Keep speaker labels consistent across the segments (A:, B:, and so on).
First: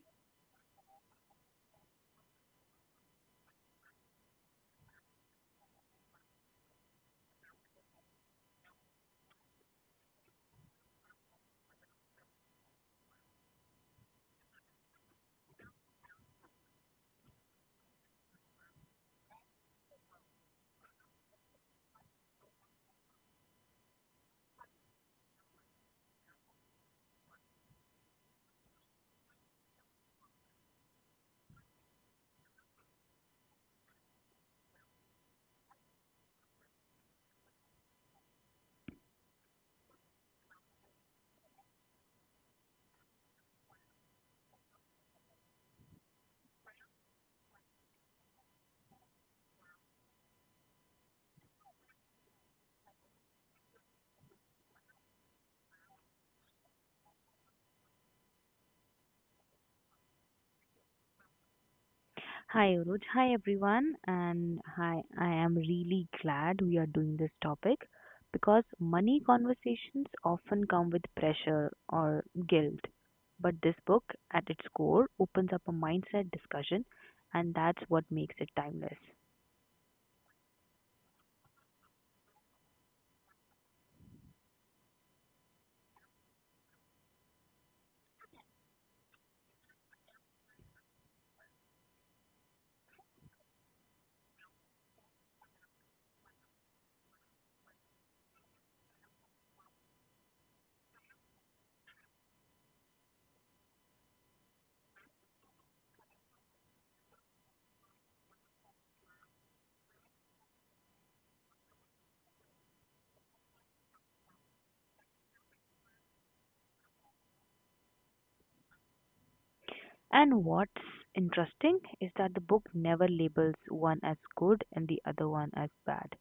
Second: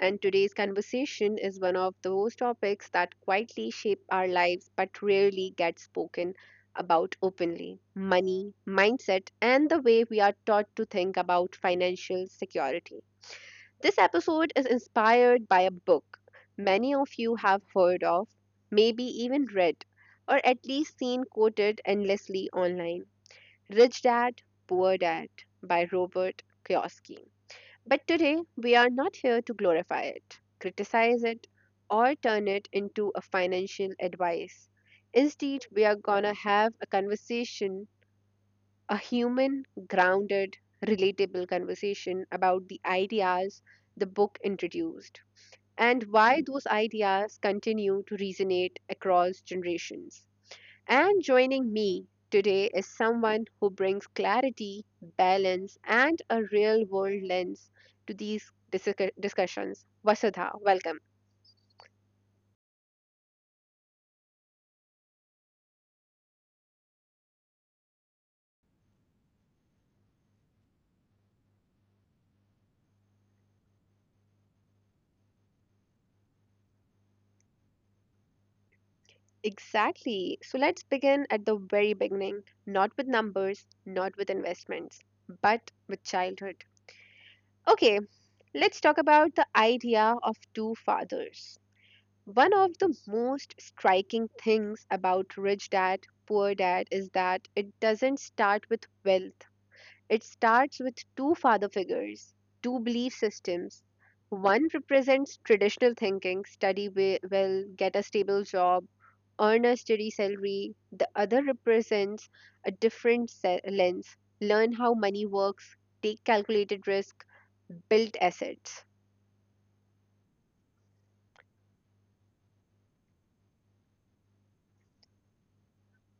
A: and today's conversation is one of those topics that quietly shape our lives but rarely get spoken about openly, money, mindset, and the way we are taught to think about financial security. This episode is inspired by a book many of you have heard of, maybe even read, or at least seen quoted endlessly online, Rich Dad, Poor Dad by Robert Kiyosaki. But today, we are not here to glorify it, criticize it, or turn it into a financial advice. Instead, we are going to have a conversation, a human, grounded, relatable conversation about the ideas the book introduced and why those ideas continue to resonate across generations. And joining me today is someone who brings clarity, balance, and a real world lens to these discussions. Vasudha, welcome.
B: Hi, Uruj. Hi, everyone. And hi, I am really glad we are doing this topic because money conversations often come with pressure or guilt. But this book, at its core, opens up a mindset discussion, and that's what makes it timeless.
A: Exactly. So let's begin at the very beginning, not with numbers, not with investments, but with childhood. Okay, let's talk about the idea of two fathers. One of the most striking things about Rich Dad, Poor Dad is that it doesn't start with wealth. It starts with two father figures, two belief systems. One represents traditional thinking, study well, get a stable job, earn a steady salary. The other represents a different lens, learn how money works, take calculated risk, build assets.
B: And what's interesting is that the book never labels one as good and the other one as bad.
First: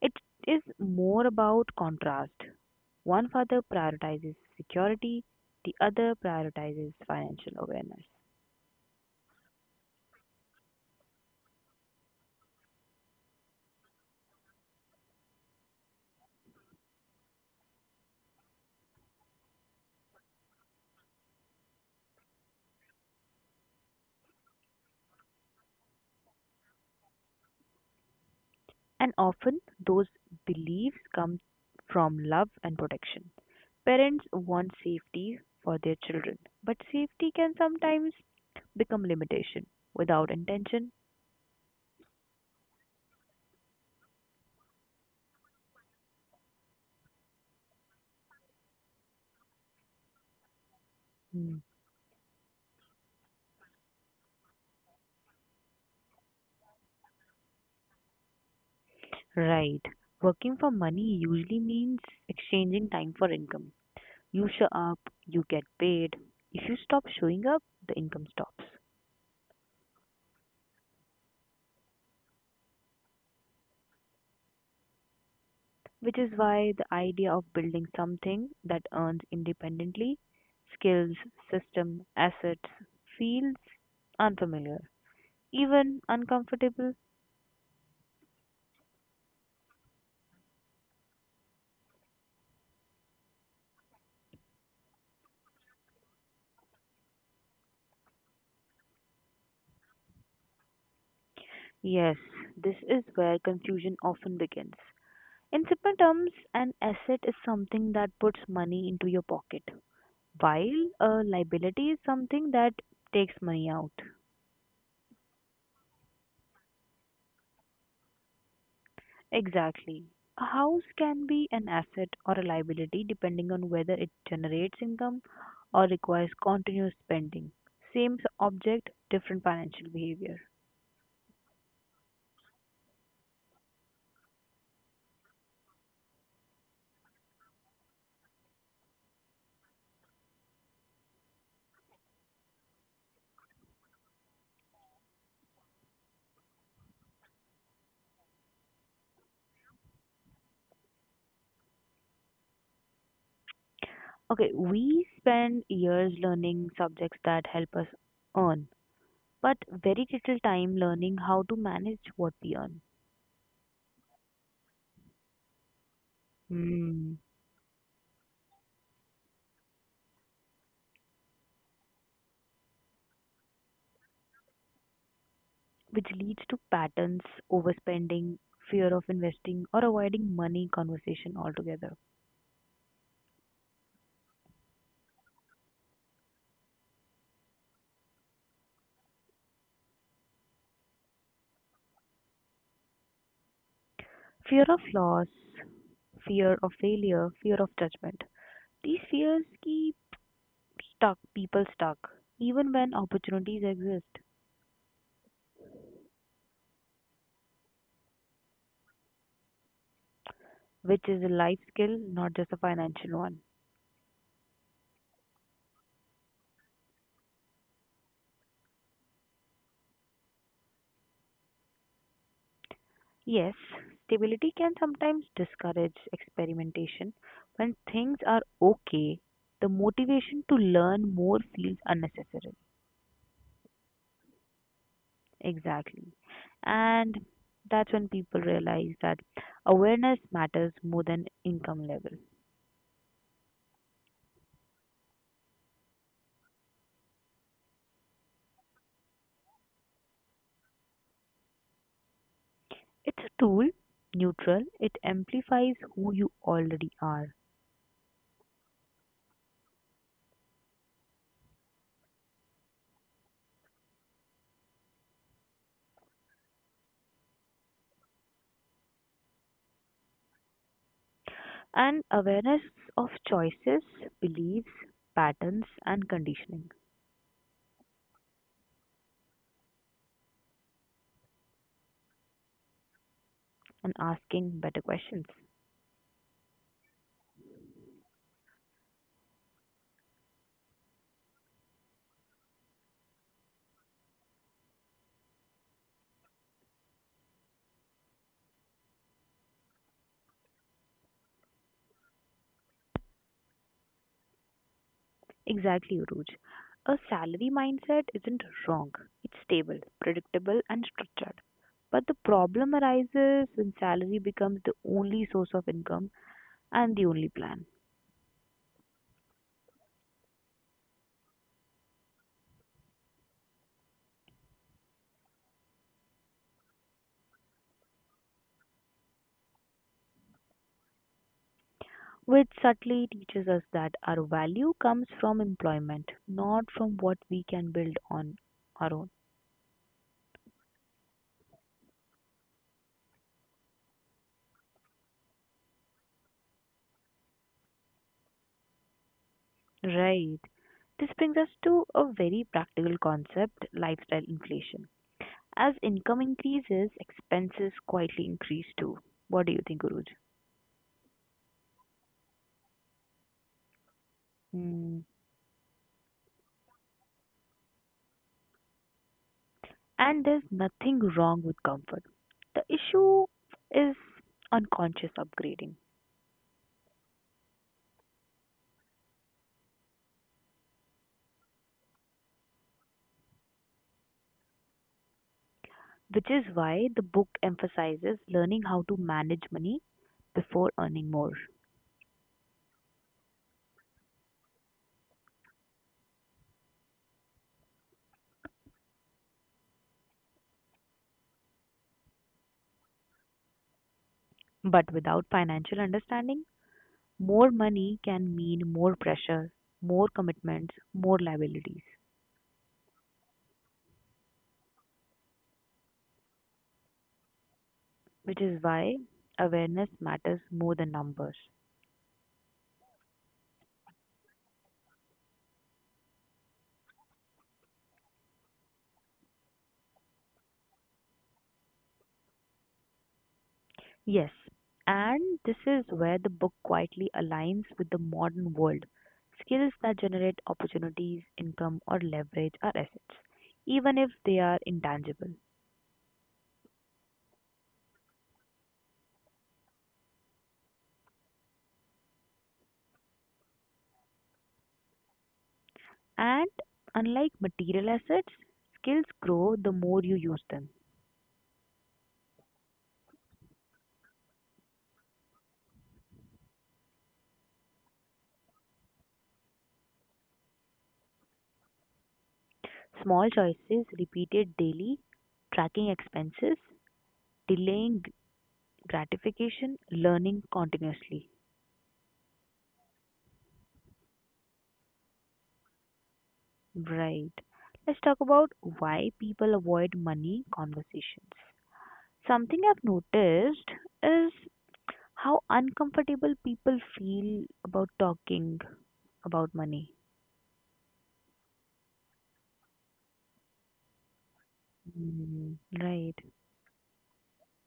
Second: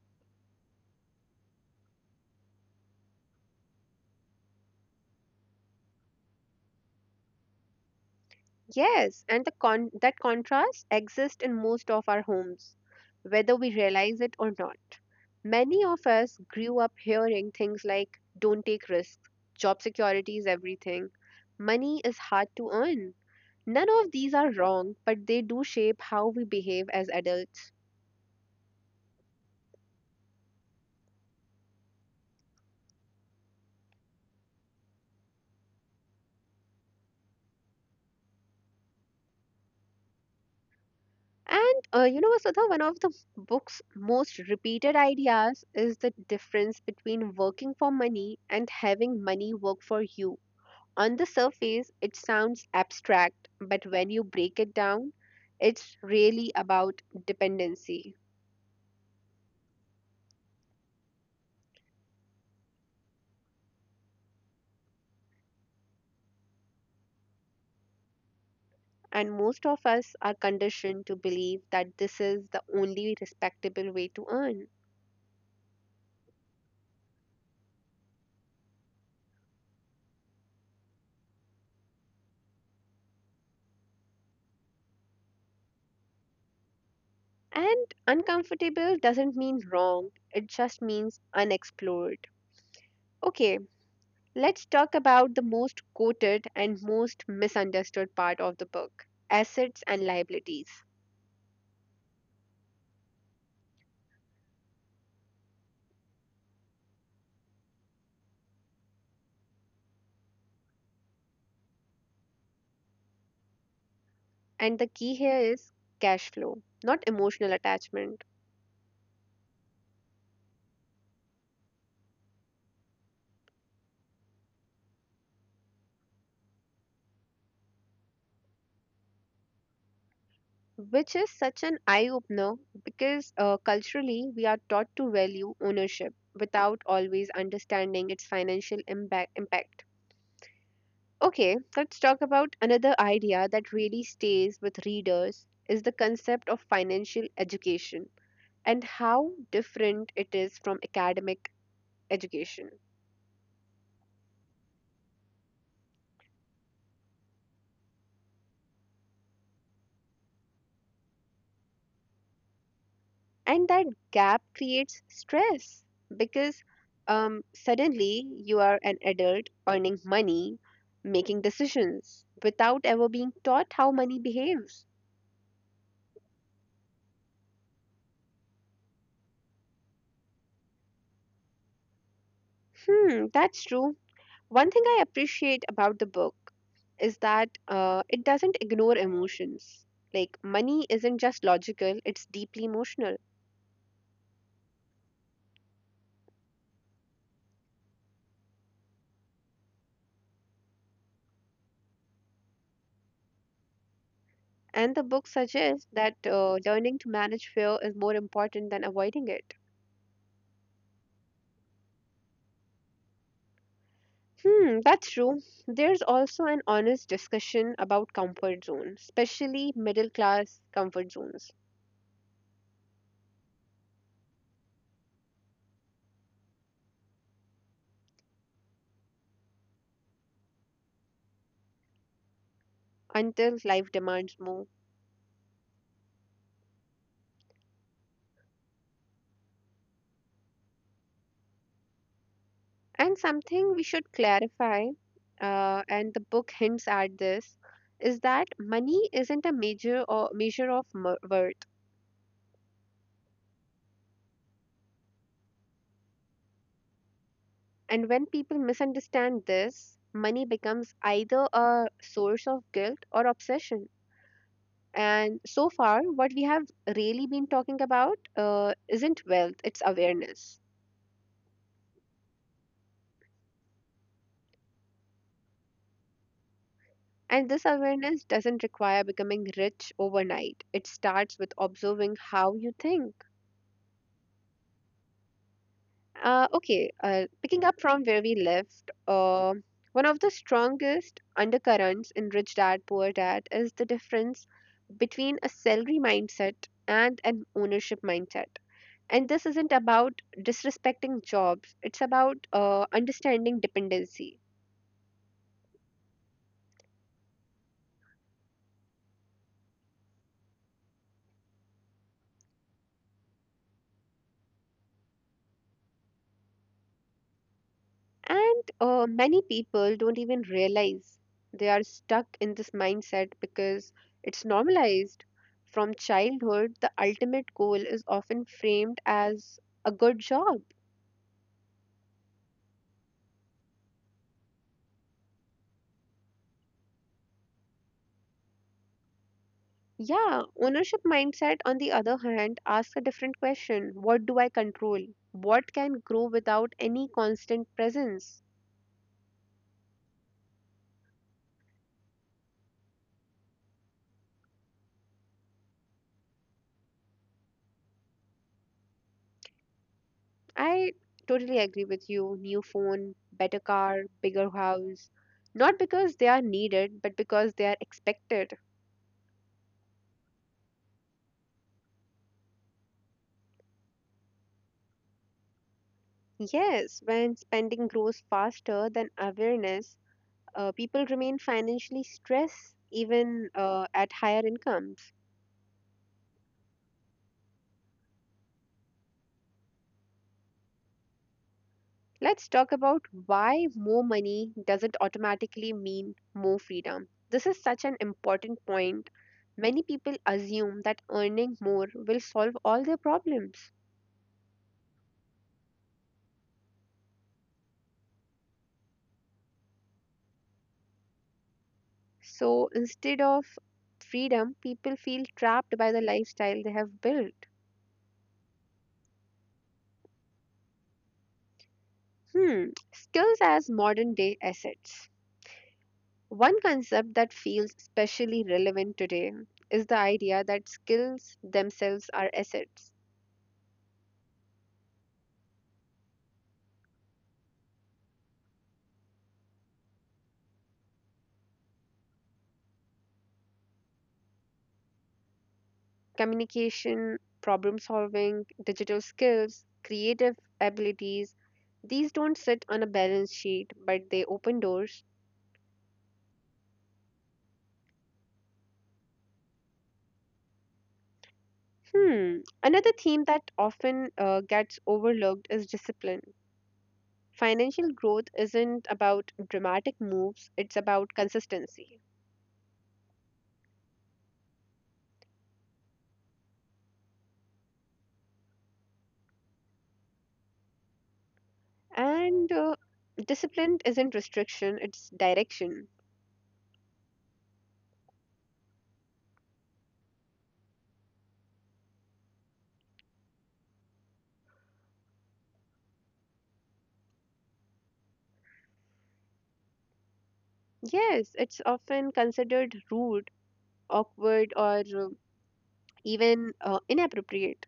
B: It is more about contrast. One father prioritizes security, the other prioritizes financial awareness.
A: Yes, and that contrast exists in most of our homes, whether we realize it or not. Many of us grew up hearing things like don't take risks, job security is everything, money is hard to earn. None of these are wrong, but they do shape how we behave as adults.
B: And often those beliefs come from love and protection. Parents want safety for their children, but safety can sometimes become limitation without intention.
A: And Vasudha, one of the book's most repeated ideas is the difference between working for money and having money work for you. On the
B: Hmm.
A: surface, it sounds abstract, but when you break it down, it's really about dependency.
B: Right. Working for money usually means exchanging time for income. You show up, you get paid. If you stop showing up, the income stops.
A: And most of us are conditioned to believe that this is the only respectable way to earn.
B: Which is why the idea of building something that earns independently, skills, system, assets, feels unfamiliar, even uncomfortable.
A: And uncomfortable doesn't mean wrong, it just means unexplored. Okay, let's talk about the most quoted and most misunderstood part of the book, assets and liabilities.
B: Yes, this is where confusion often begins. In simple terms, an asset is something that puts money into your pocket, while a liability is something that takes money out.
A: And the key here is cash flow, not emotional attachment,
B: Exactly. A house can be an asset or a liability depending on whether it generates income or requires continuous spending. Same object, different financial behavior.
A: which is such an eye opener because culturally we are taught to value ownership without always understanding its financial impact. Okay, let's talk about another idea that really stays with readers is the concept of financial education and how different it is from academic education.
B: Okay, we spend years learning subjects that help us earn, but very little time learning how to manage what we earn.
A: And that gap creates stress because
B: Hmm.
A: suddenly you are an adult earning money, making decisions without ever being taught how money behaves.
B: Which leads to patterns, overspending, fear of investing, or avoiding money conversation altogether.
A: Hmm, that's true. One thing I appreciate about the book is that it doesn't ignore emotions, like money isn't just logical, it's deeply emotional.
B: Fear of loss, fear of failure, fear of judgment. These fears keep stuck people stuck even when opportunities exist,
A: And the book suggests that learning to manage fear is more important than avoiding it.
B: which is a life skill, not just a financial one.
A: Hmm, that's true. There's also an honest discussion about comfort zones, especially middle class comfort zones,
B: Yes, stability can sometimes discourage experimentation. When things are okay, the motivation to learn more feels unnecessary.
A: until life demands more.
B: Exactly. And that's when people realize that awareness matters more than income level.
A: And something we should clarify, and the book hints at this, is that money isn't a major or measure of worth.
B: It's tool neutral, it amplifies who you already are.
A: And when people misunderstand this, money becomes either a source of guilt or obsession. And so far, what we have really been talking about isn't wealth, it's awareness.
B: And awareness of choices, beliefs, patterns, and conditioning,
A: And this awareness doesn't require becoming rich overnight. It starts with observing how you think.
B: and asking better questions.
A: Okay, picking up from where we left, one of the strongest undercurrents in Rich Dad Poor Dad is the difference between a salary mindset and an ownership mindset. And this isn't about disrespecting jobs, it's about understanding dependency.
B: Exactly, Uruj. A salary mindset isn't wrong, it's stable, predictable, and structured. But the problem arises when salary becomes the only source of income and the only plan.
A: And many people don't even realize they are stuck in this mindset because it's normalized. From childhood, the ultimate goal is often framed as a good job.
B: Which subtly teaches us that our value comes from employment, not from what we can build on our own.
A: Yeah, ownership mindset, on the other hand, asks a different question. What do I control? What can grow without any constant presence?
B: Right. This brings us to a very practical concept lifestyle inflation. As income increases, expenses quietly increase too. What do you think, Guruj?
A: I totally agree with you. New phone, better car, bigger
B: Hmm.
A: house. Not because they are needed, but because they are expected.
B: And there's nothing wrong with comfort. The issue is unconscious upgrading,
A: Yes, when spending grows faster than awareness, people remain financially stressed even at higher incomes.
B: which is why the book emphasizes learning how to manage money before earning more.
A: Let's talk about why more money doesn't automatically mean more freedom. This is such an important point. Many people assume that earning more will solve all their problems.
B: But without financial understanding, more money can mean more pressure, more commitments, more liabilities,
A: So instead of freedom, people feel trapped by the lifestyle they have built.
B: which is why awareness matters more than numbers.
A: Hmm. Skills as modern day assets. One concept that feels especially relevant today is the idea that skills themselves are assets.
B: Yes, and this is where the book quietly aligns with the modern world. Skills that generate opportunities, income, or leverage are assets, even if they are intangible.
A: Communication, problem solving, digital skills, creative abilities, these don't sit on a balance sheet, but they open doors.
B: And unlike material assets, skills grow the more you use them.
A: Hmm. Another theme that often gets overlooked is discipline, financial growth isn't about dramatic moves, it's about consistency.
B: Small choices repeated daily, tracking expenses, delaying gratification, learning continuously.
A: And discipline isn't restriction, it's direction.
B: Right. Let's talk about why people avoid money conversations. Something I've noticed is how uncomfortable people feel about talking about money.
A: Yes, it's often considered rude, awkward, or uh,
B: Mm, right.
A: even uh, inappropriate,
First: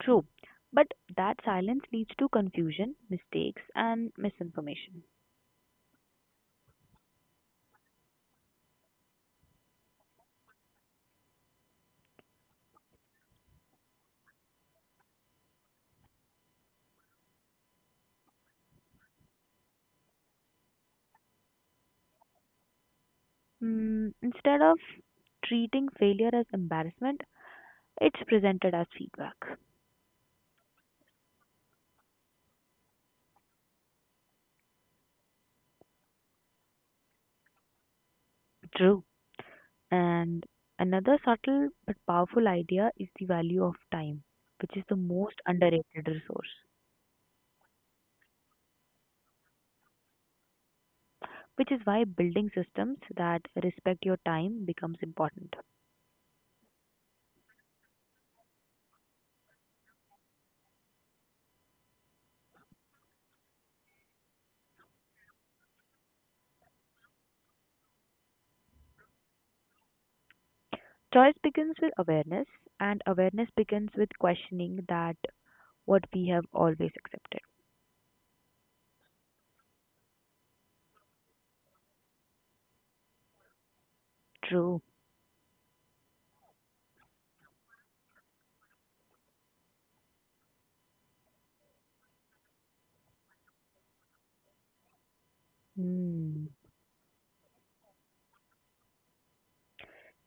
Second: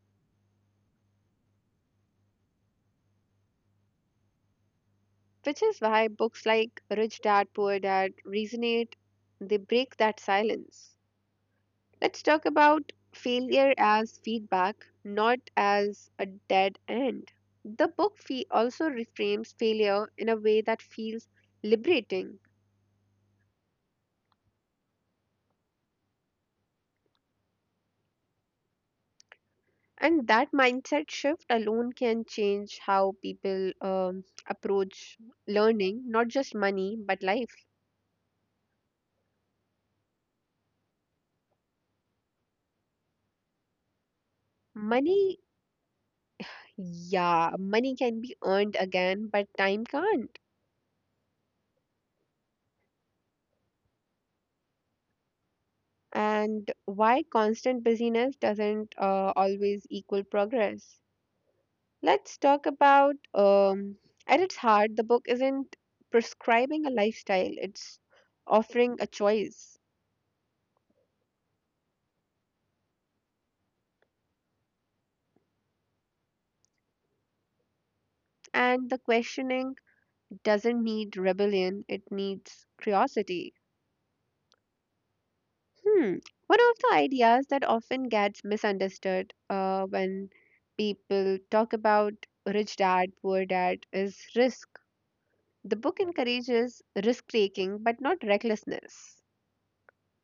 B: True. But that silence leads to confusion, mistakes, and misinformation.
A: which is why books like Rich Dad Poor Dad resonate, they break that silence. Let's talk about failure as feedback, not as a dead end. The book fee also reframes failure in a way that feels liberating.
B: Mm, instead of treating failure as embarrassment, it's presented as feedback.
A: And that mindset shift alone can change how people approach learning, not just money, but life.
B: True. And another subtle but powerful idea is the value of time, which is the most
A: Money,
B: underrated resource,
A: yeah, money can be earned again, but time can't.
B: which is why building systems that respect your time becomes important.
A: And why constant busyness doesn't always equal progress. Let's talk about, at its heart, the book isn't prescribing a lifestyle, it's offering a choice.
B: Choice begins with awareness, and awareness begins with questioning that what we have always accepted.
A: And the questioning doesn't need rebellion, it needs curiosity.
B: True.
A: Hmm. One of the ideas that often gets misunderstood when people talk about Rich Dad, Poor Dad is risk. The book
B: Hmm.
A: encourages risk taking, but not recklessness.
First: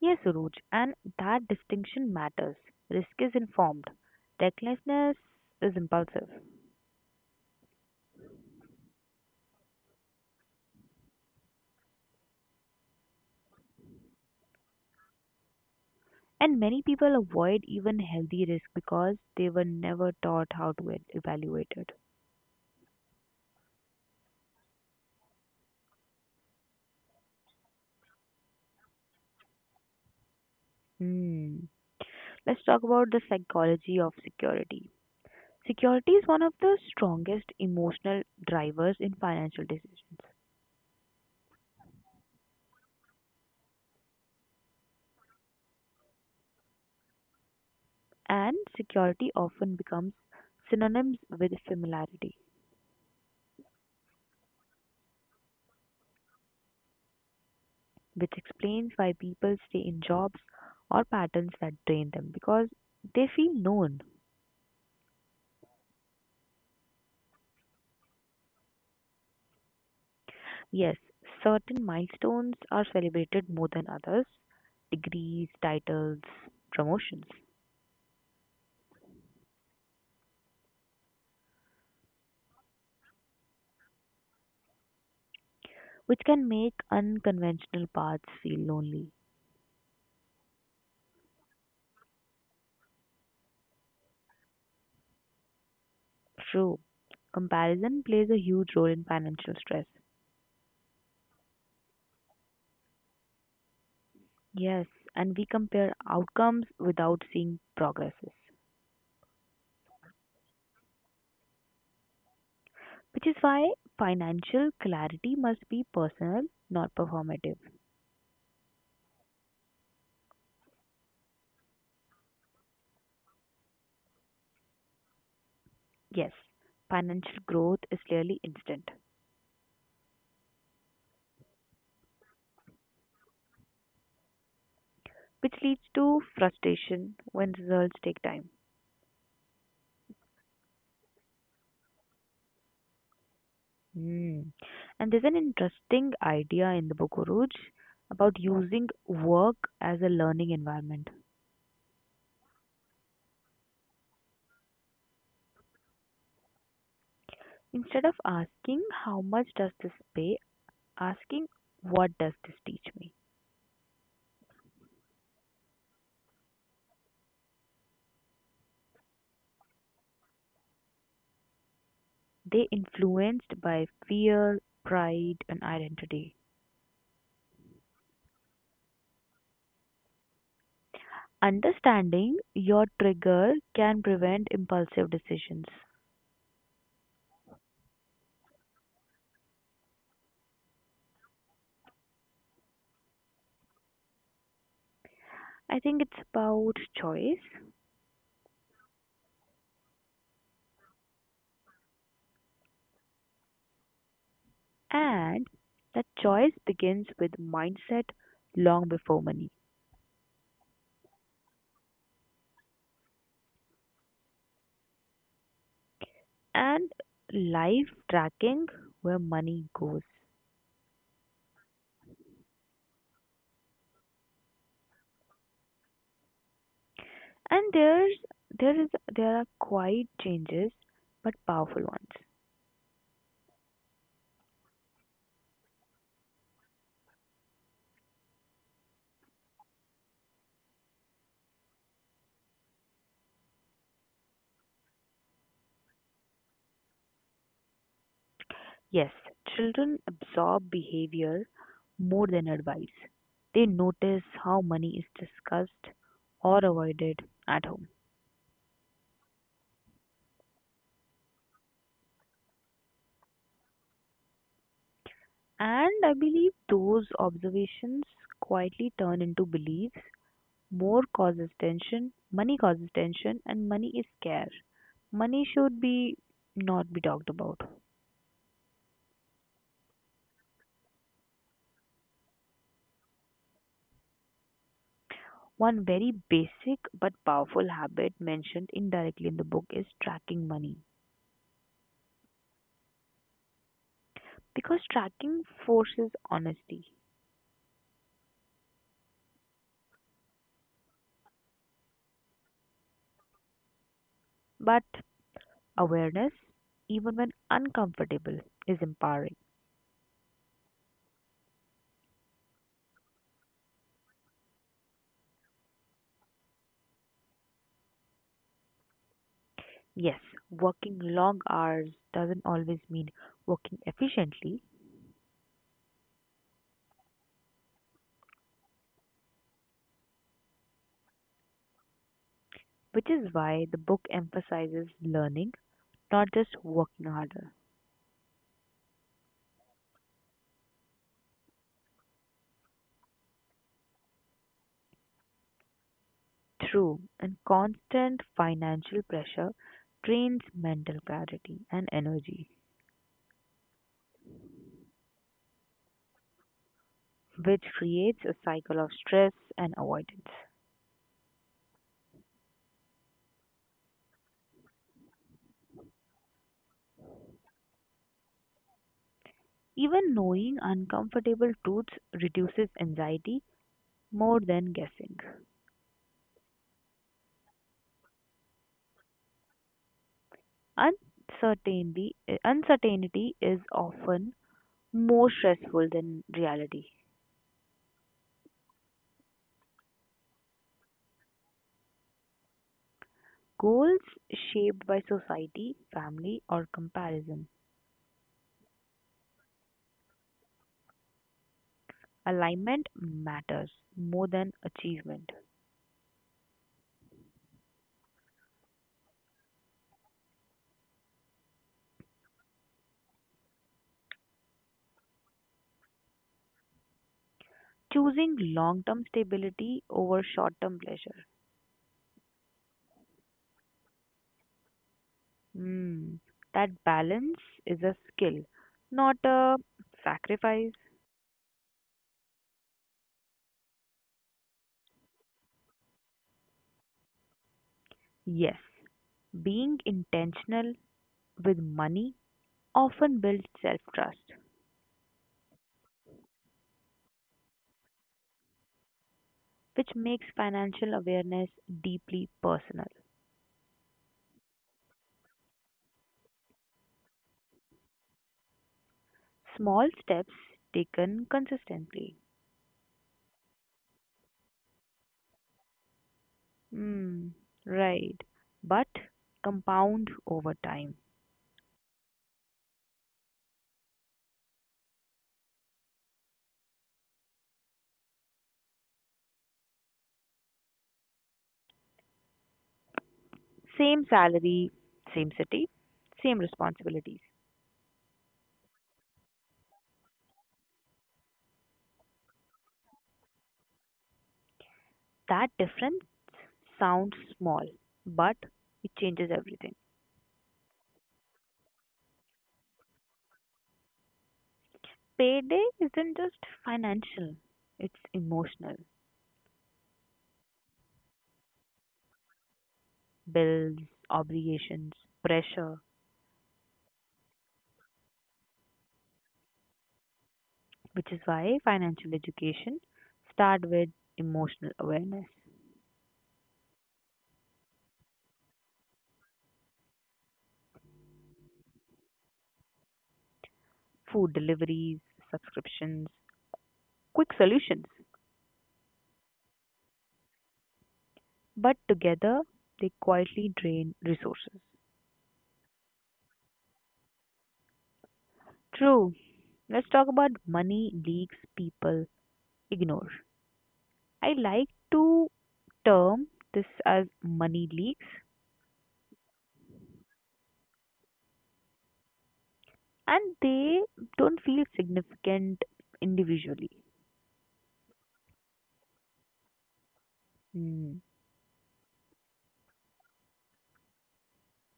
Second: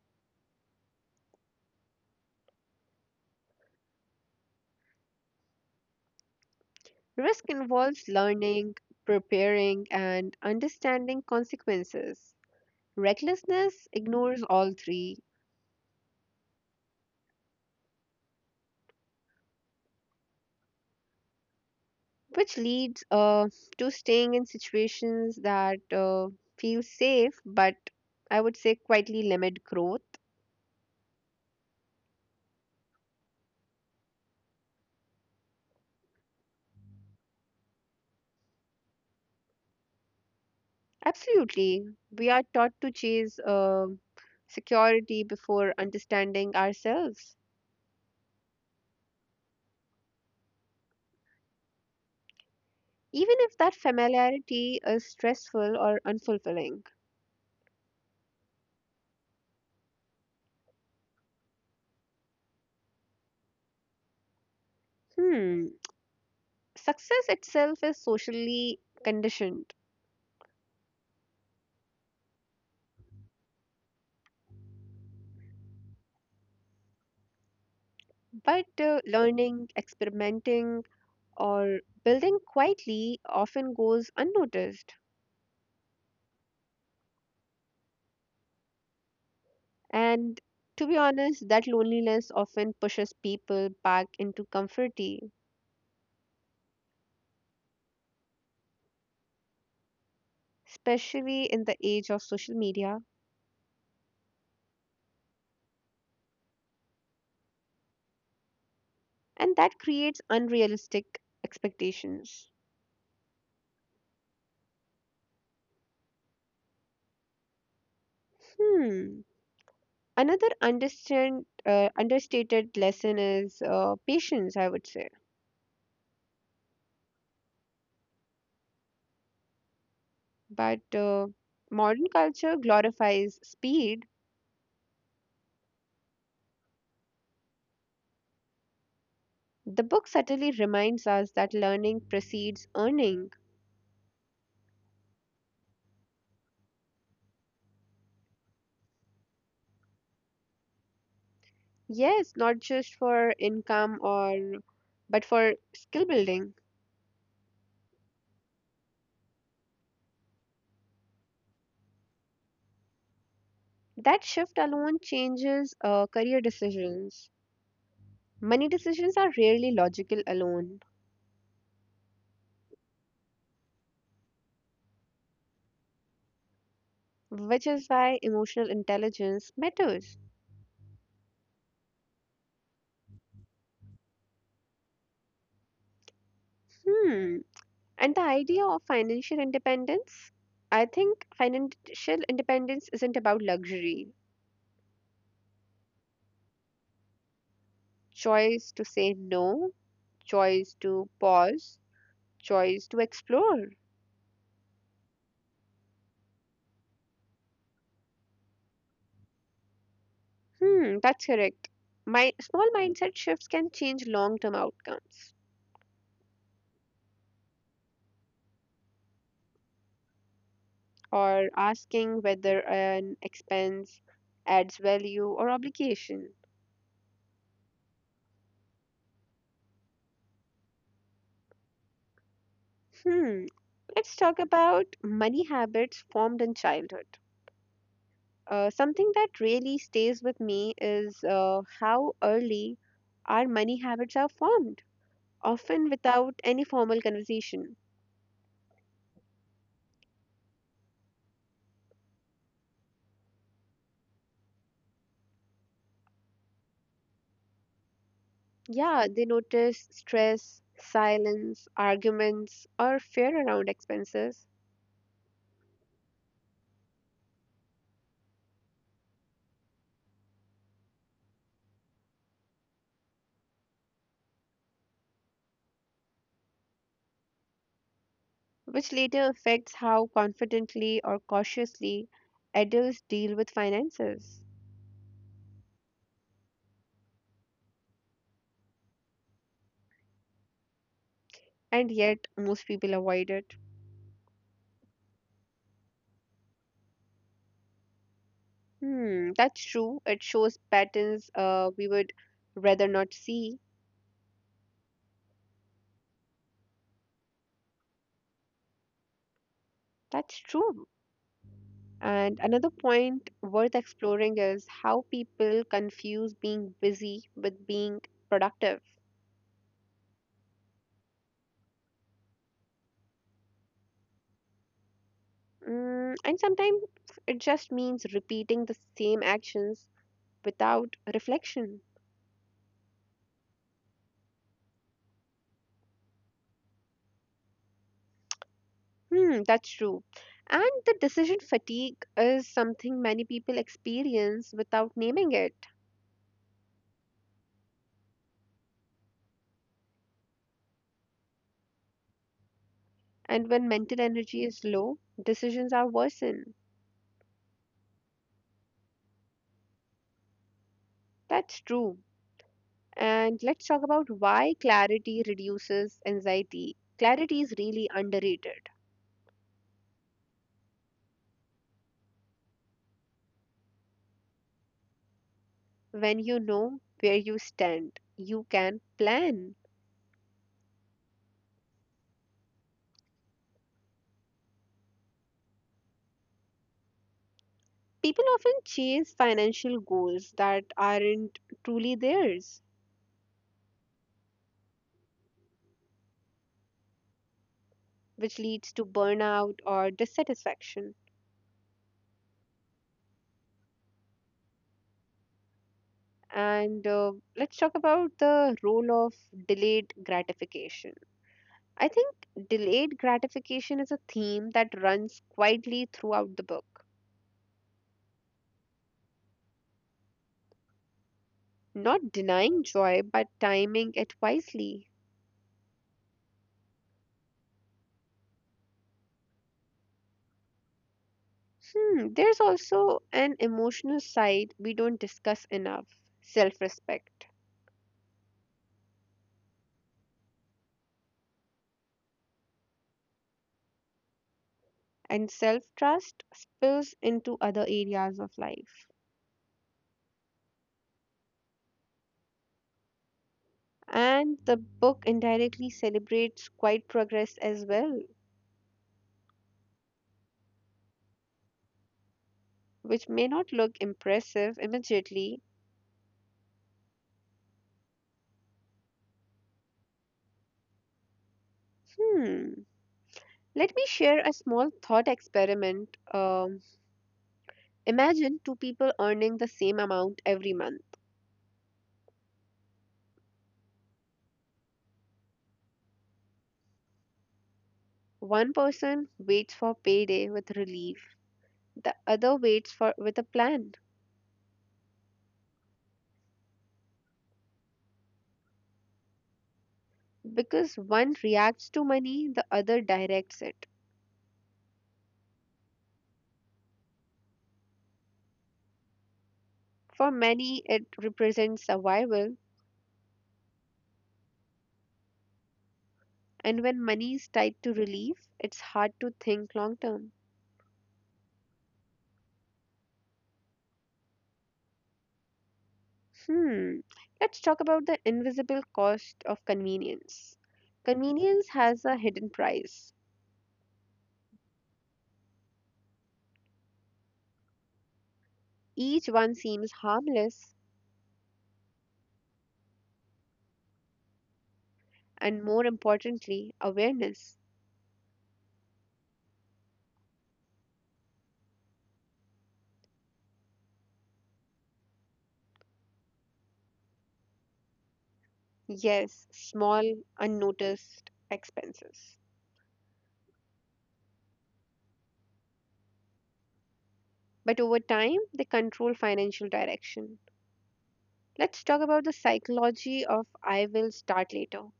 B: Yes, Suruj, and that distinction matters. Risk is informed, recklessness is impulsive.
A: Risk involves learning, preparing, and understanding consequences. Recklessness ignores all three,
B: And many people avoid even healthy risk because they were never taught how to evaluate it.
A: which leads to staying in situations that feel safe but I would say quietly limit growth.
B: Hmm. Let's talk about the psychology of security. Security is one of the strongest emotional drivers in financial decisions,
A: Absolutely. We are taught to chase security before understanding ourselves,
B: and security often becomes synonyms with familiarity,
A: even if that familiarity is stressful or unfulfilling.
B: which explains why people stay in jobs or patterns that drain them because they feel known.
A: Hmm. Success itself is socially conditioned,
B: Yes, certain milestones are celebrated more than others degrees, titles, promotions,
A: but learning, experimenting, or building quietly often goes unnoticed.
B: which can make unconventional paths feel lonely.
A: And to be honest, that loneliness often pushes people back into comforty,
B: True, comparison plays a huge role in financial stress.
A: especially in the age of social media,
B: Yes, and we compare outcomes without seeing progresses,
A: and that creates unrealistic expectations.
B: which is why financial clarity must be personal, not performative.
A: Hmm. Another understated lesson is patience, I would say.
B: Yes, financial growth is rarely instant,
A: But modern culture glorifies speed.
B: which leads to frustration when results take time.
A: The book subtly reminds us that learning precedes earning.
B: Hmm. And there's an interesting idea in the book, Uruj, about using work as a learning environment.
A: Yes, not just for income or but for skill building.
B: Instead of asking how much does this pay, asking what does this teach me?
A: That shift alone changes career decisions. Money decisions are rarely logical alone,
B: They influenced by fear, pride, and identity.
A: which is why emotional intelligence matters.
B: Understanding your trigger can prevent impulsive decisions.
A: Hmm. And the idea of financial independence? I think financial independence isn't about luxury.
B: I think it's about choice,
A: Choice to say no, choice to pause, choice to explore.
B: and that choice begins with mindset long before money
A: Hmm, that's correct. My small mindset shifts can change long-term outcomes.
B: and life tracking where money goes.
A: Or asking whether an expense adds value or obligation.
B: And there's there is there are quiet changes but powerful ones.
A: Hmm, let's talk about money habits formed in childhood. Something that really stays with me is how early our money habits are formed, often without any formal conversation.
B: Yes, children absorb behavior more than advice. They notice how money is discussed or avoided at home.
A: Yeah, they notice stress, silence, arguments, or fear around expenses,
B: And I believe those observations quietly turn into beliefs More causes tension, money causes tension, and money is scarce. Money should be not be talked about.
A: which later affects how confidently or cautiously adults deal with finances.
B: One very basic but powerful habit mentioned indirectly in the book is tracking money.
A: And yet, most people avoid it.
B: Because tracking forces honesty,
A: Hmm, that's true. It shows patterns we would rather not see.
B: but awareness, even when uncomfortable, is empowering.
A: That's true. And another point worth exploring is how people confuse being busy with being productive.
B: Yes, working long hours doesn't always mean working efficiently,
A: Mm, and sometimes it just means repeating the same actions without reflection.
B: which is why the book emphasizes learning, not just working harder.
A: Hmm, that's true. And the decision fatigue is something many people experience without naming it.
B: True, and constant financial pressure drains mental clarity and energy,
A: And when mental energy is low, decisions are worsened.
B: which creates a cycle of stress and avoidance.
A: That's true. And let's talk about why clarity reduces anxiety. Clarity is really underrated.
B: Even knowing uncomfortable truths reduces anxiety more than guessing.
A: When you know where you stand, you can plan.
B: Uncertainty, uncertainty is often more stressful than reality.
A: People often chase financial goals that aren't truly theirs,
B: Goals shaped by society, family, or comparison.
A: which leads to burnout or dissatisfaction.
B: Alignment matters more than achievement.
A: And let's talk about the role of delayed gratification. I think delayed gratification is a theme that runs quietly throughout the book,
B: Choosing long-term stability over short-term pleasure.
A: not denying joy but timing it wisely.
B: Hmm, that balance is a skill, not a sacrifice.
A: Hmm, there's also an emotional side we don't discuss enough, self respect,
B: Yes, being intentional with money often builds self-trust,
A: and self trust spills into other areas of life.
B: which makes financial awareness deeply personal.
A: And the book indirectly celebrates quiet progress as well,
B: Small steps taken consistently.
A: which may not look impressive immediately.
B: Hmm, right. But compound over time.
A: Hmm. Let me share a small thought experiment. Imagine two people earning the same amount every month.
B: Same salary, same city, same responsibilities.
A: One person waits for payday with relief, the other waits for with a plan.
B: That difference sounds small, but it changes everything.
A: Because one reacts to money, the other directs it.
B: Payday isn't just financial, it's emotional.
A: For many, it represents survival,
B: Bills, obligations, pressure,
A: and when money is tied to relief, it's hard to think long term.
B: which is why financial education start with emotional awareness,
A: Hmm, let's talk about the invisible cost of convenience. Convenience has a hidden price.
B: food deliveries, subscriptions, quick solutions,
A: Each one seems harmless,
B: but together they quietly drain resources.
A: and more importantly, awareness.
B: True. Let's talk about money leaks people ignore. I like to term this as money leaks
A: Yes, small, unnoticed expenses.
B: and they don't feel significant individually.
A: But over time, they control financial direction.
B: Mm.
A: Let's talk about the psychology of I will start later.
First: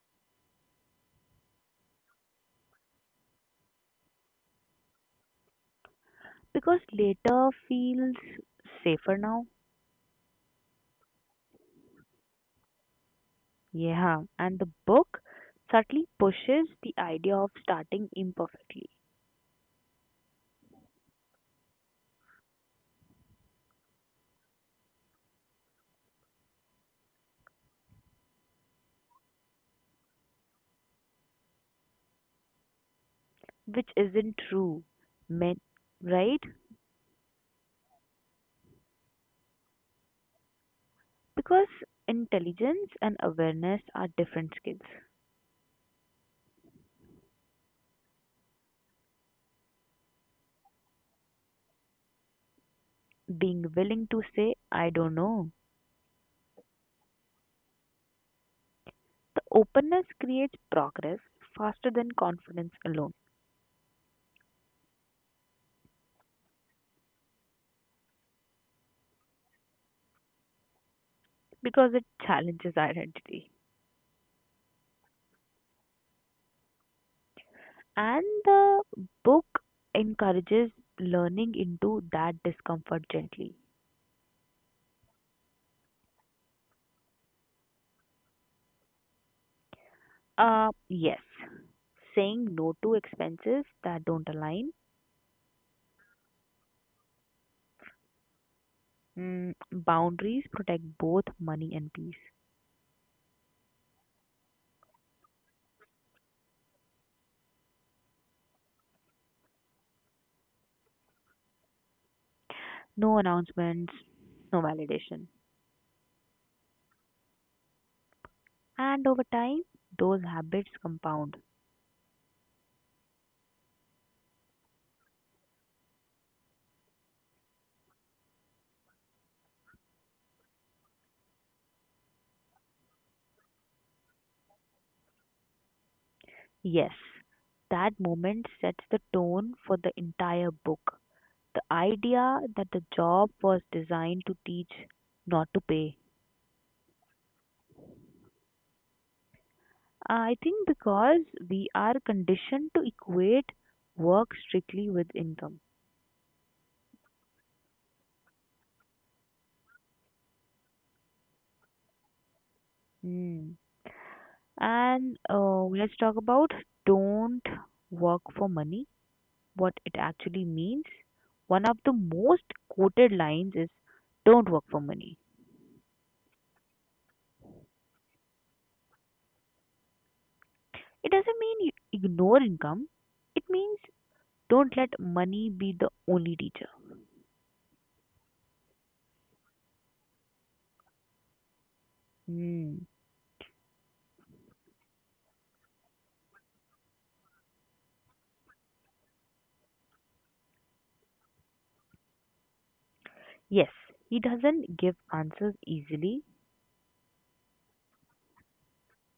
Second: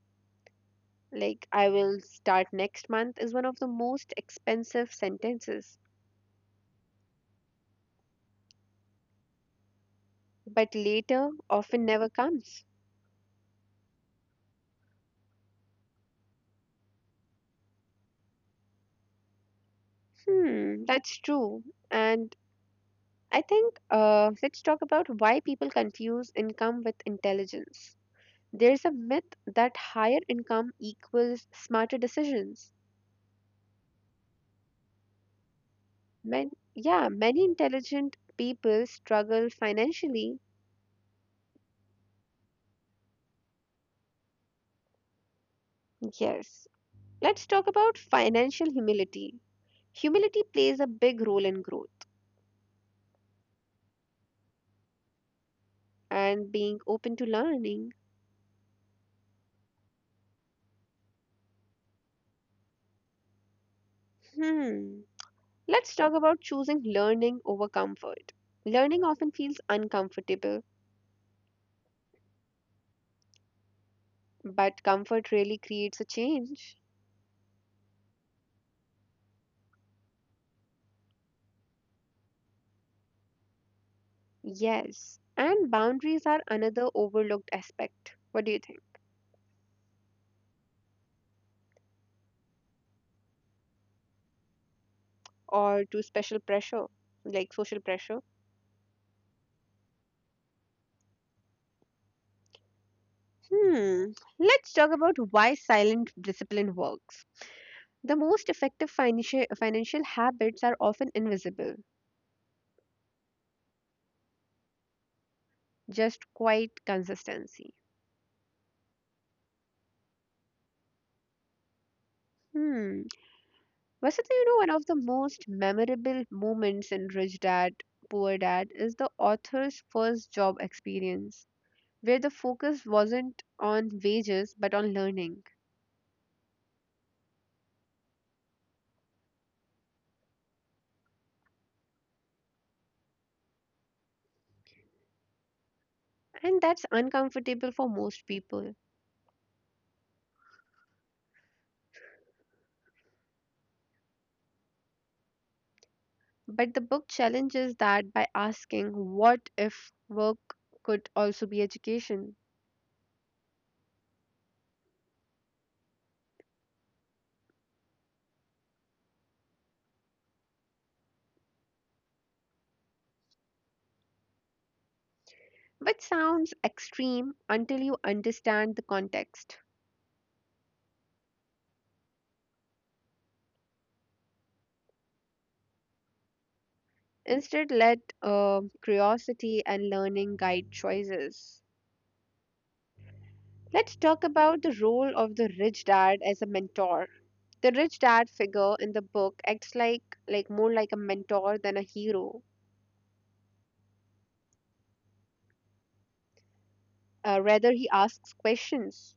A: Like I will start next month is one of the most expensive sentences,
B: Because later feels safer now.
A: but later often never comes.
B: Yeah, and the book subtly pushes the idea of starting imperfectly,
A: Hmm, that's true. And I think let's talk about why people confuse income with intelligence. There's a myth that higher income equals smarter decisions.
B: which isn't true men right
A: Man, yeah, many intelligent people struggle financially.
B: because intelligence and awareness are different skills.
A: Yes. Let's talk about financial humility. Humility plays a big role in growth.
B: Being willing to say I don't know,
A: And being open to learning.
B: the openness creates progress faster than confidence alone
A: Hmm. Let's talk about choosing learning over comfort. Learning often feels uncomfortable,
B: because it challenges identity.
A: but comfort really creates a change.
B: And the book encourages learning into that discomfort gently.
A: Yes. And boundaries are another overlooked aspect. What do you think?
B: Yes, saying no to expenses that don't align.
A: Or to special pressure, like social pressure.
B: Mm, boundaries protect both money and peace.
A: Hmm. Let's talk about why silent discipline works. The most effective financial habits are often invisible,
B: No announcements, no validation.
A: just quiet consistency.
B: And over time, those habits compound.
A: Hmm. Vasanta, one of the most memorable moments in Rich Dad, Poor Dad is the author's first job experience, where the focus wasn't on wages but on learning.
B: Yes, that moment sets the tone for the entire book. The idea that the job was designed to teach, not to pay.
A: And that's uncomfortable for most people.
B: I think because we are conditioned to equate work strictly with income.
A: But the book challenges that by asking, what if work could also be education?
B: Hmm. And Let's talk about don't work for money, what it actually means. One of the most quoted lines is don't work for money.
A: Which sounds extreme until you understand the context.
B: It doesn't mean you ignore income, it means don't let money be the only teacher.
A: Instead, let curiosity and learning guide choices.
B: Hmm.
A: Let's talk about the role of the rich dad as a mentor. The rich dad figure in the book acts like more like a mentor than a hero.
B: Yes, he doesn't give answers easily,
A: Rather, he asks questions,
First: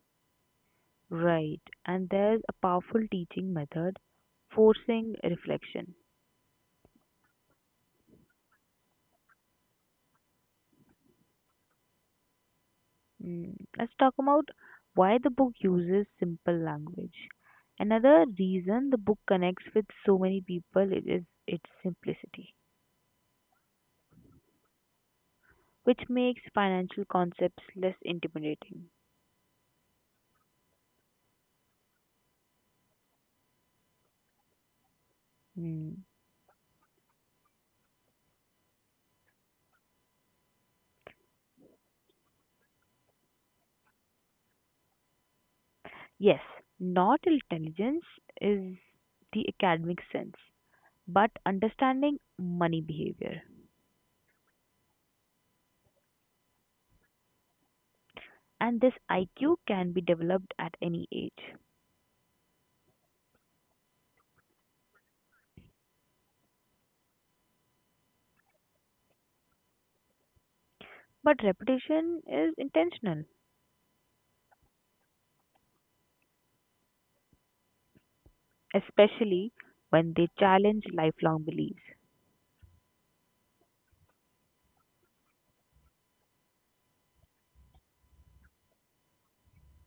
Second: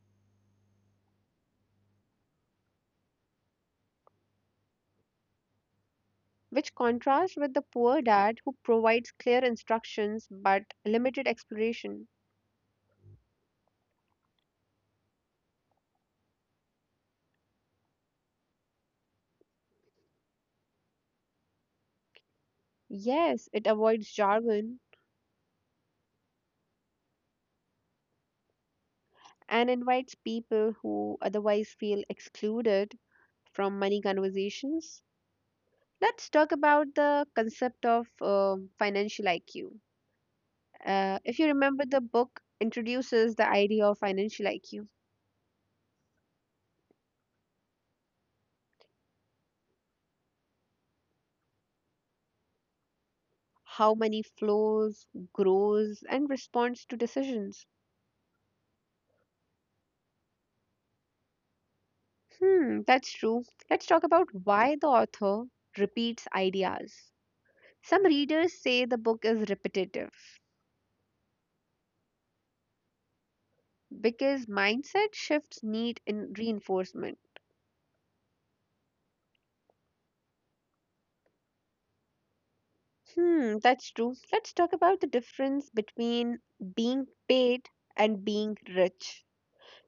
B: right? And there's a powerful teaching method, forcing reflection.
A: which contrasts with the poor dad who provides clear instructions but limited exploration.
B: Mm. Let's talk about why the book uses simple language. Another reason the book connects with so many people it is its simplicity,
A: Yes, it avoids jargon
B: which makes financial concepts less intimidating.
A: and invites people who otherwise feel excluded from money conversations.
B: Mm.
A: Let's talk about the concept of financial IQ. If you remember, the book introduces the idea of financial IQ,
B: Yes, not intelligence is the academic sense, but understanding money behavior
A: how money flows, grows, and responds to decisions.
B: and this IQ can be developed at any age.
A: Hmm, that's true. Let's talk about why the author repeats ideas. Some readers say the book is repetitive
B: But repetition is intentional,
A: because mindset shifts need in reinforcement.
B: especially when they challenge lifelong beliefs.
A: Hmm, that's true. Let's talk about the difference between being paid and being rich.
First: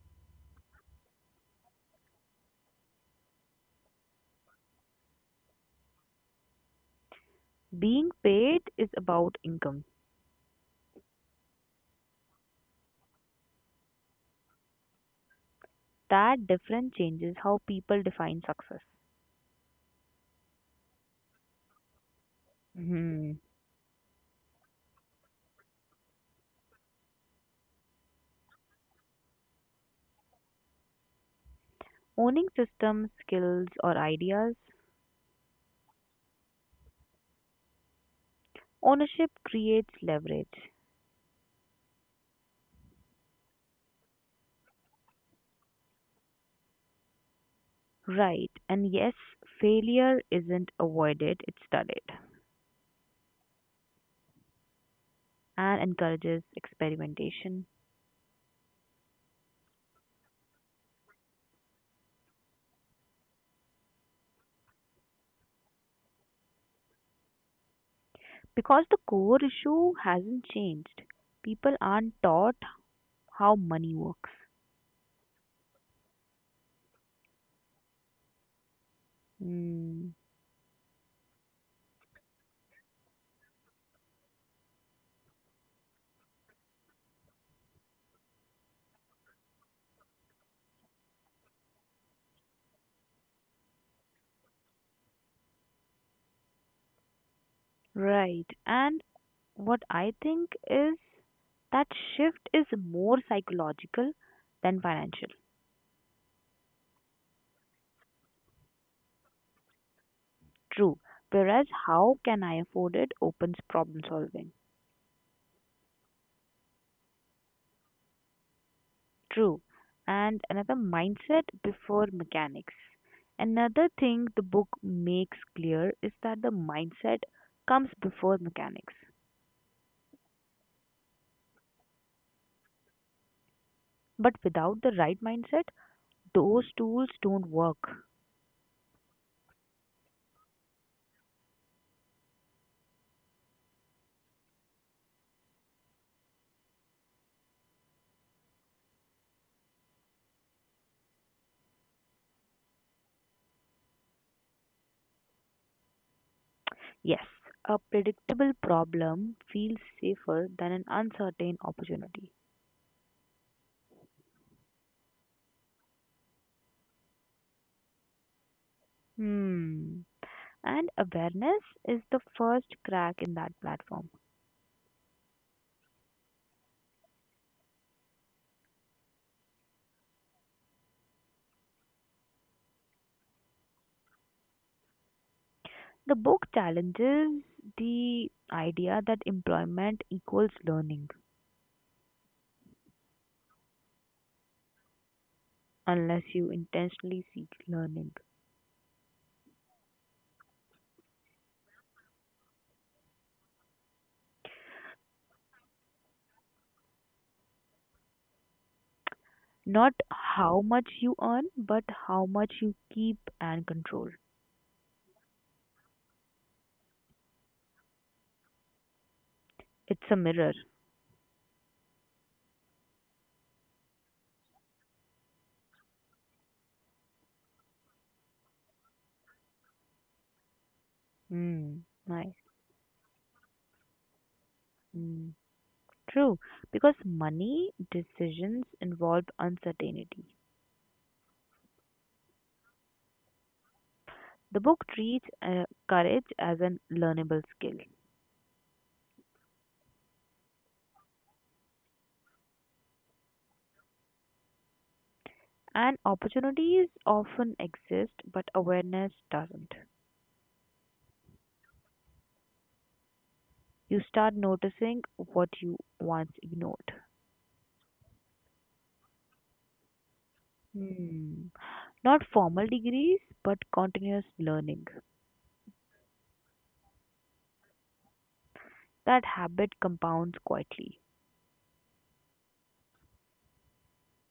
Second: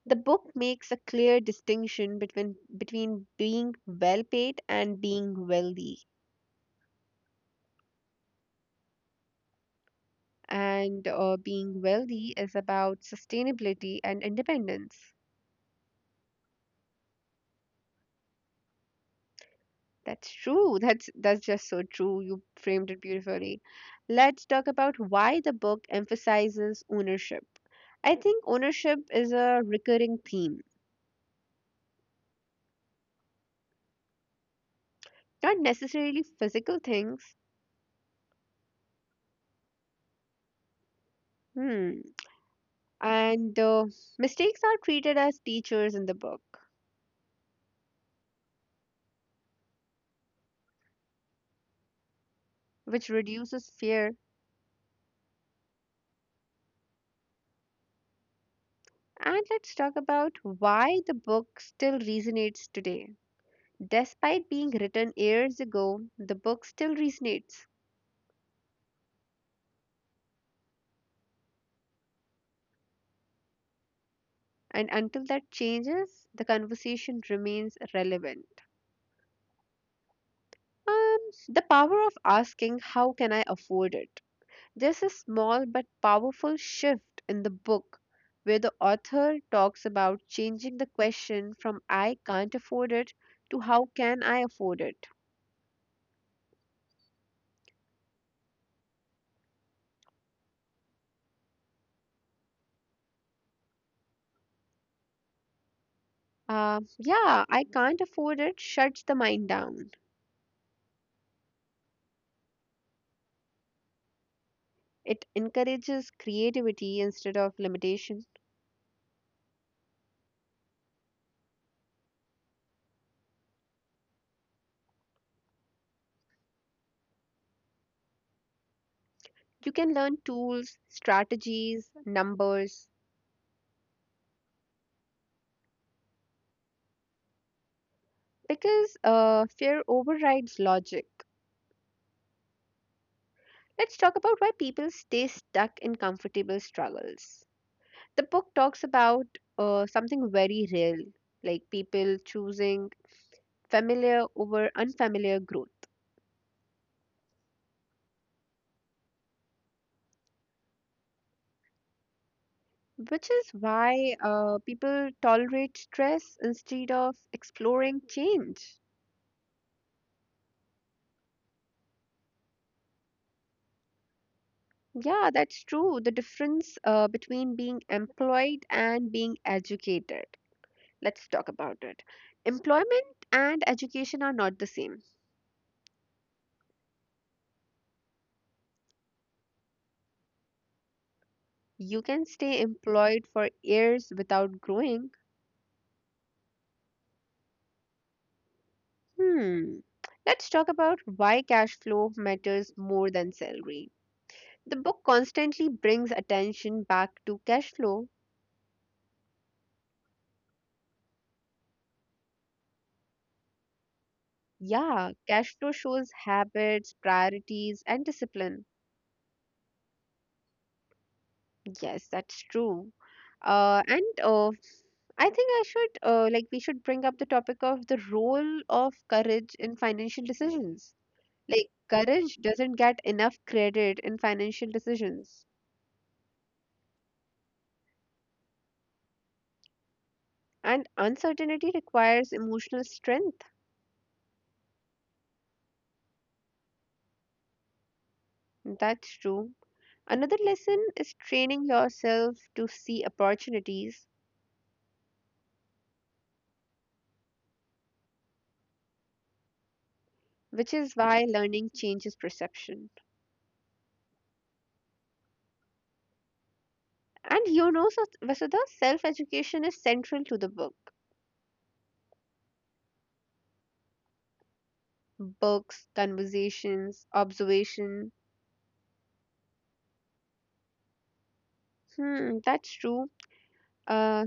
A: The book makes a clear distinction between being well paid and being wealthy.
B: Being paid is about income.
A: And being wealthy is about sustainability and independence.
B: That difference changes how people define success.
A: That's true. That's just so true. You framed it
B: Hmm.
A: beautifully. Let's talk about why the book emphasizes ownership. I think ownership is a recurring theme,
B: Owning systems, skills, or ideas,
A: not necessarily physical things.
B: ownership creates leverage.
A: Hmm. And Mistakes are treated as teachers in the book,
B: Right, and yes, failure isn't avoided, it's studied
A: which reduces fear.
B: and encourages experimentation.
A: And let's talk about why the book still resonates today. Despite being written years ago, the book still resonates.
B: Because the core issue hasn't changed. People aren't taught how money works.
A: And until that changes, the conversation remains relevant.
B: Mm.
A: And the power of asking, how can I afford it? There's a small but powerful shift in the book where the author talks about changing the question from I can't afford it to how can I afford it?
B: Right. And what I think is that shift is more psychological than financial.
A: Yeah, I can't afford it shuts the mind down.
B: True. Whereas how can I afford it opens problem solving.
A: It encourages creativity instead of limitation.
B: True. And another mindset before mechanics. Another thing the book makes clear is that the mindset comes before mechanics.
A: You can learn tools, strategies, numbers
B: But without the right mindset, those tools don't work.
A: because fear overrides logic. Let's talk about why people stay stuck in comfortable struggles. The book talks about something very real, like people choosing familiar over unfamiliar growth,
B: Yes, a predictable problem feels safer than an uncertain opportunity.
A: which is why people tolerate stress instead of exploring change.
B: Hmm. And awareness is the first crack in that platform.
A: Yeah, that's true. The difference between being employed and being educated. Let's talk about it. Employment and education are not the same.
B: The book challenges the idea that employment equals learning,
A: You can stay employed for years without growing.
B: unless you intentionally seek learning.
A: Hmm. Let's talk about why cash flow matters more than salary. The book constantly brings attention back to cash flow.
B: Not how much you earn, but how much you keep and control.
A: Yeah, cash flow shows habits, priorities, and discipline.
B: It's a mirror.
A: Yes, that's true. And I think I should like we should bring up the topic of the role of courage in financial decisions. Like
B: Hmm. Nice.
A: courage doesn't get enough credit in financial
B: Hmm.
A: decisions,
B: True, because money decisions involve uncertainty.
A: and uncertainty requires emotional strength.
B: The book treats courage as a learnable skill,
A: That's true. Another lesson is training yourself to see opportunities,
B: and opportunities often exist, but awareness doesn't.
A: which is why learning changes perception.
B: You start noticing what you once ignored.
A: And so Vasudha, self education is central to the book.
B: Hmm. Not formal degrees, but continuous learning.
A: Books, conversations, observation.
B: That habit compounds quietly.
A: Hmm, that's true. Uh,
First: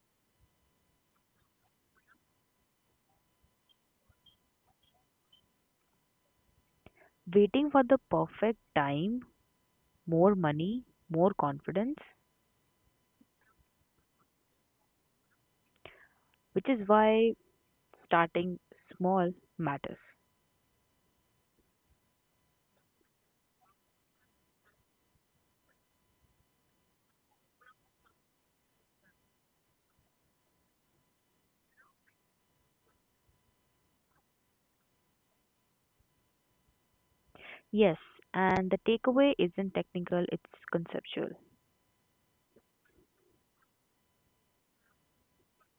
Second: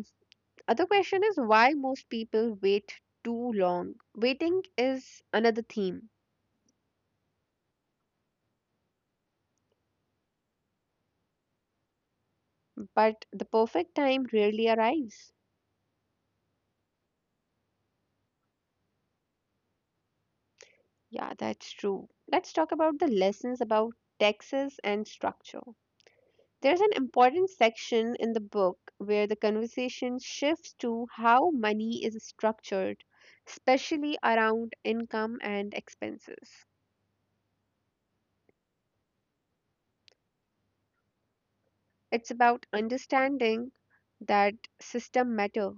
A: other question is why most people wait too long. Waiting is another theme,
B: Waiting for the perfect time, more money, more confidence,
A: but the perfect time rarely arrives.
B: which is why starting small matters.
A: Yeah, that's true. Let's talk about the lessons about taxes and structure. There's an important section in the book where the conversation shifts to how money is structured, especially around income and expenses.
B: Yes, and the takeaway isn't technical, it's conceptual.
A: It's about understanding that system matter,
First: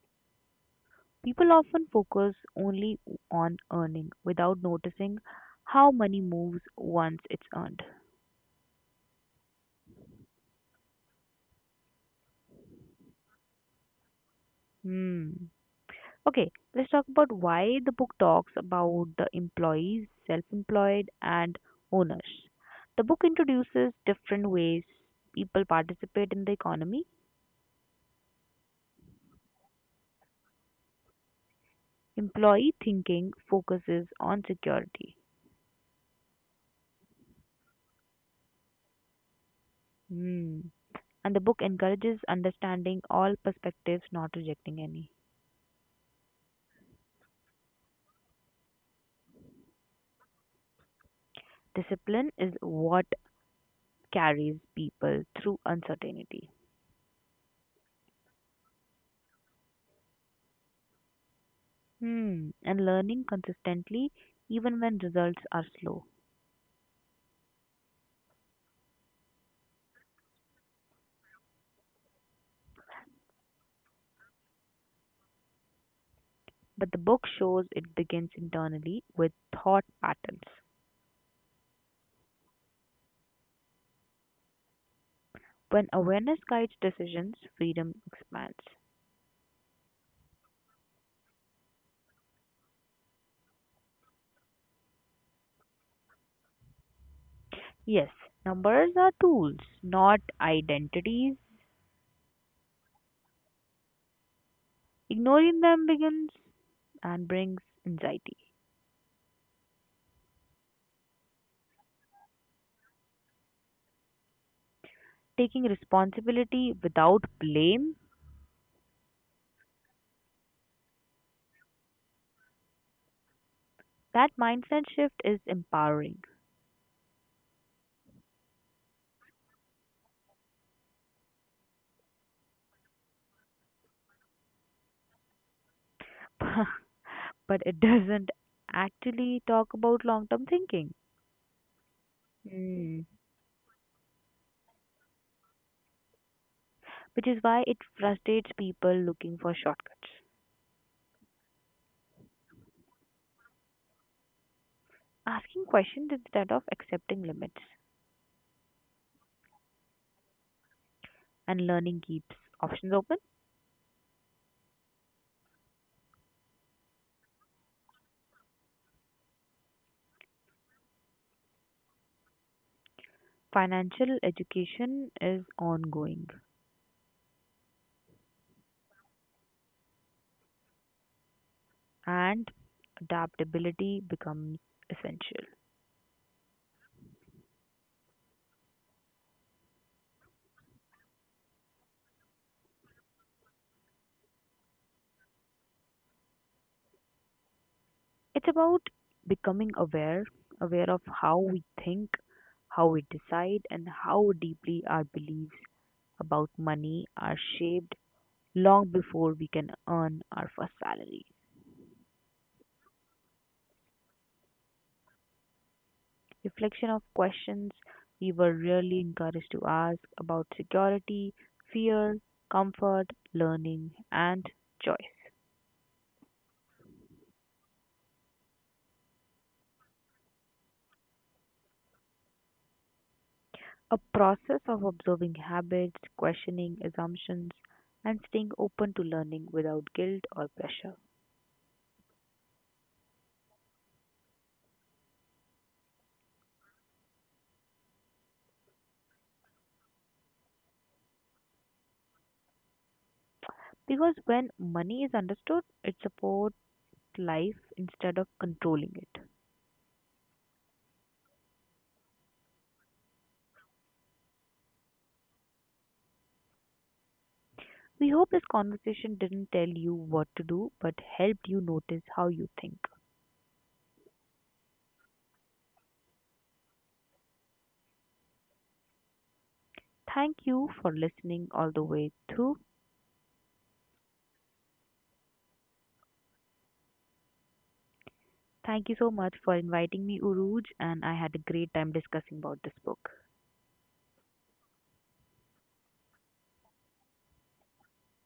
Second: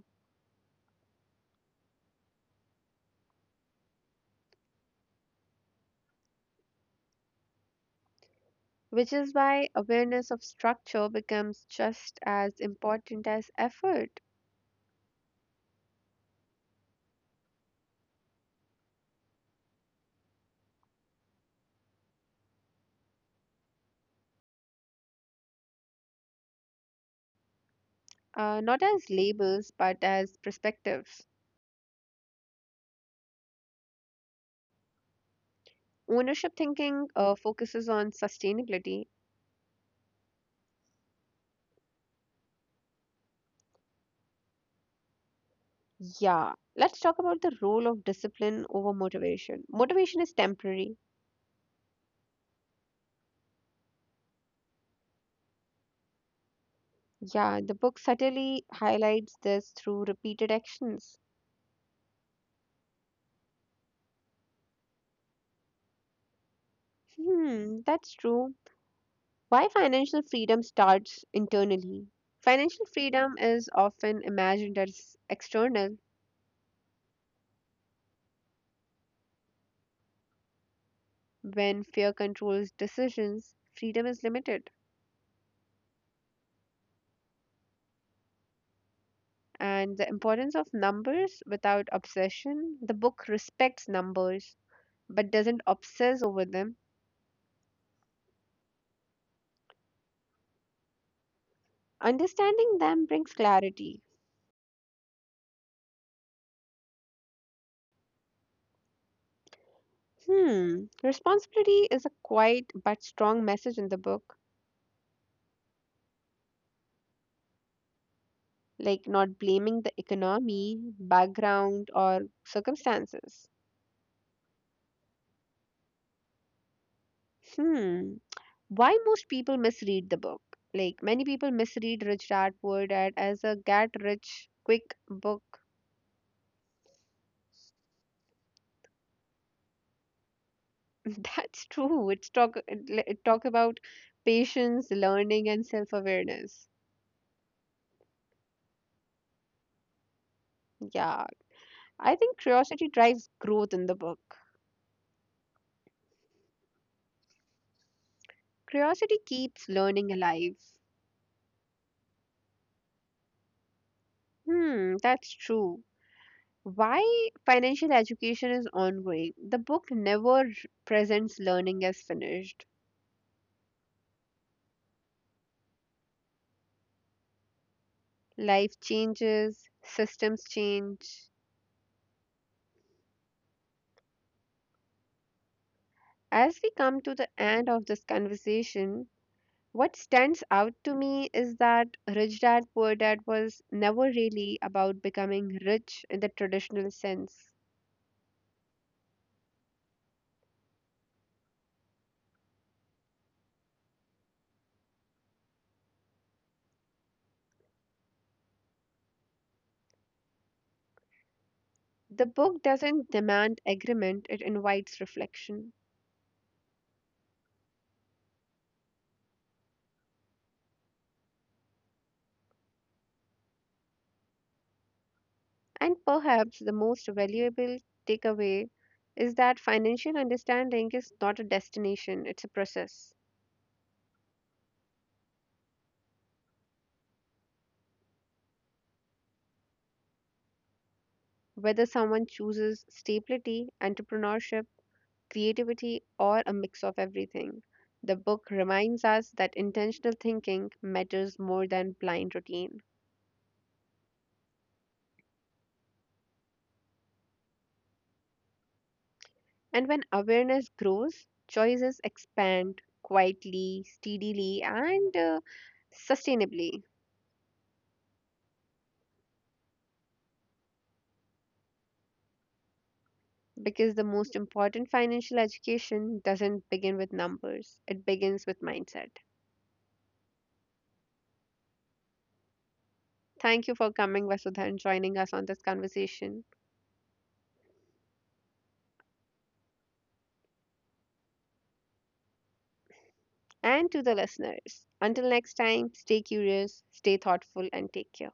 B: People often focus only on earning without noticing how money moves once it's earned.
A: which is why awareness of structure becomes just as important as effort,
B: Hmm. Okay, let's talk about why the book talks about the employees, self employed, and owners. The book introduces different ways people participate in the economy.
A: not as labels but as perspectives.
B: Employee thinking focuses on security.
A: Ownership thinking focuses on sustainability.
B: Mm. And the book encourages understanding all perspectives, not rejecting any.
A: Yeah, let's talk about the role of discipline over motivation. Motivation is temporary.
B: Discipline is what carries people through uncertainty.
A: Yeah, the book subtly highlights this through repeated actions.
B: Hmm. And learning consistently, even when results are slow.
A: Hmm, that's true. Why financial freedom starts internally? Financial freedom is often imagined as external.
B: But the book shows it begins internally with thought patterns.
A: When fear controls decisions, freedom is limited.
B: When awareness guides decisions, freedom expands.
A: And the importance of numbers without obsession, the book respects numbers but doesn't obsess over them.
B: Yes, numbers are tools, not identities.
A: Understanding them brings clarity.
B: Ignoring them begins and brings anxiety.
A: Hmm, responsibility is a quiet but strong message in the book,
B: Taking responsibility without blame,
A: like not blaming the economy, background, or circumstances.
B: that mindset shift is empowering.
A: Hmm, why most people misread the book? Like many people misread Richard Word as a get rich quick book.
B: But it doesn't actually talk about long term thinking.
A: That's true. It's talk it
B: Mm.
A: it talk about patience, learning, and self awareness.
B: Which is why it frustrates people looking for shortcuts.
A: Yeah, I think curiosity drives growth in the book.
B: Asking questions instead of accepting limits
A: Curiosity keeps learning alive.
B: and learning keeps options open.
A: Hmm, that's true. Why financial education is ongoing. The book never presents learning as finished.
B: Financial education is ongoing
A: Life changes, systems change.
B: and adaptability becomes essential.
A: As we come to the end of this conversation, what stands out to me is that Rich Dad Poor Dad was never really about becoming rich in the traditional sense.
B: It's about becoming aware, aware of how we think, how we decide, and how deeply our beliefs about money are shaped long before we can earn our first salary.
A: The book doesn't demand agreement, it invites reflection.
B: Reflection of questions we were rarely encouraged to ask about security, fear, comfort, learning, and choice.
A: And perhaps the most valuable takeaway is that financial understanding is not a destination, it's a process.
B: A process of observing habits, questioning assumptions, and staying open to learning without guilt or pressure.
A: Whether someone chooses stability, entrepreneurship, creativity, or a mix of everything, the book reminds us that intentional thinking matters more than blind routine.
B: Because when money is understood, it supports life instead of controlling it.
A: And when awareness grows, choices expand quietly, steadily, and sustainably,
B: We hope this conversation didn't tell you what to do, but helped you notice how you think.
A: because the most important financial education doesn't begin with numbers, it begins with mindset.
B: Thank you for listening all the way through.
A: Thank you for coming, Vasudha, and joining us on this conversation.
B: Thank you so much for inviting me, Uruj, and I had a great time discussing about this book.
A: And to the listeners, until next time, stay curious, stay thoughtful, and take care.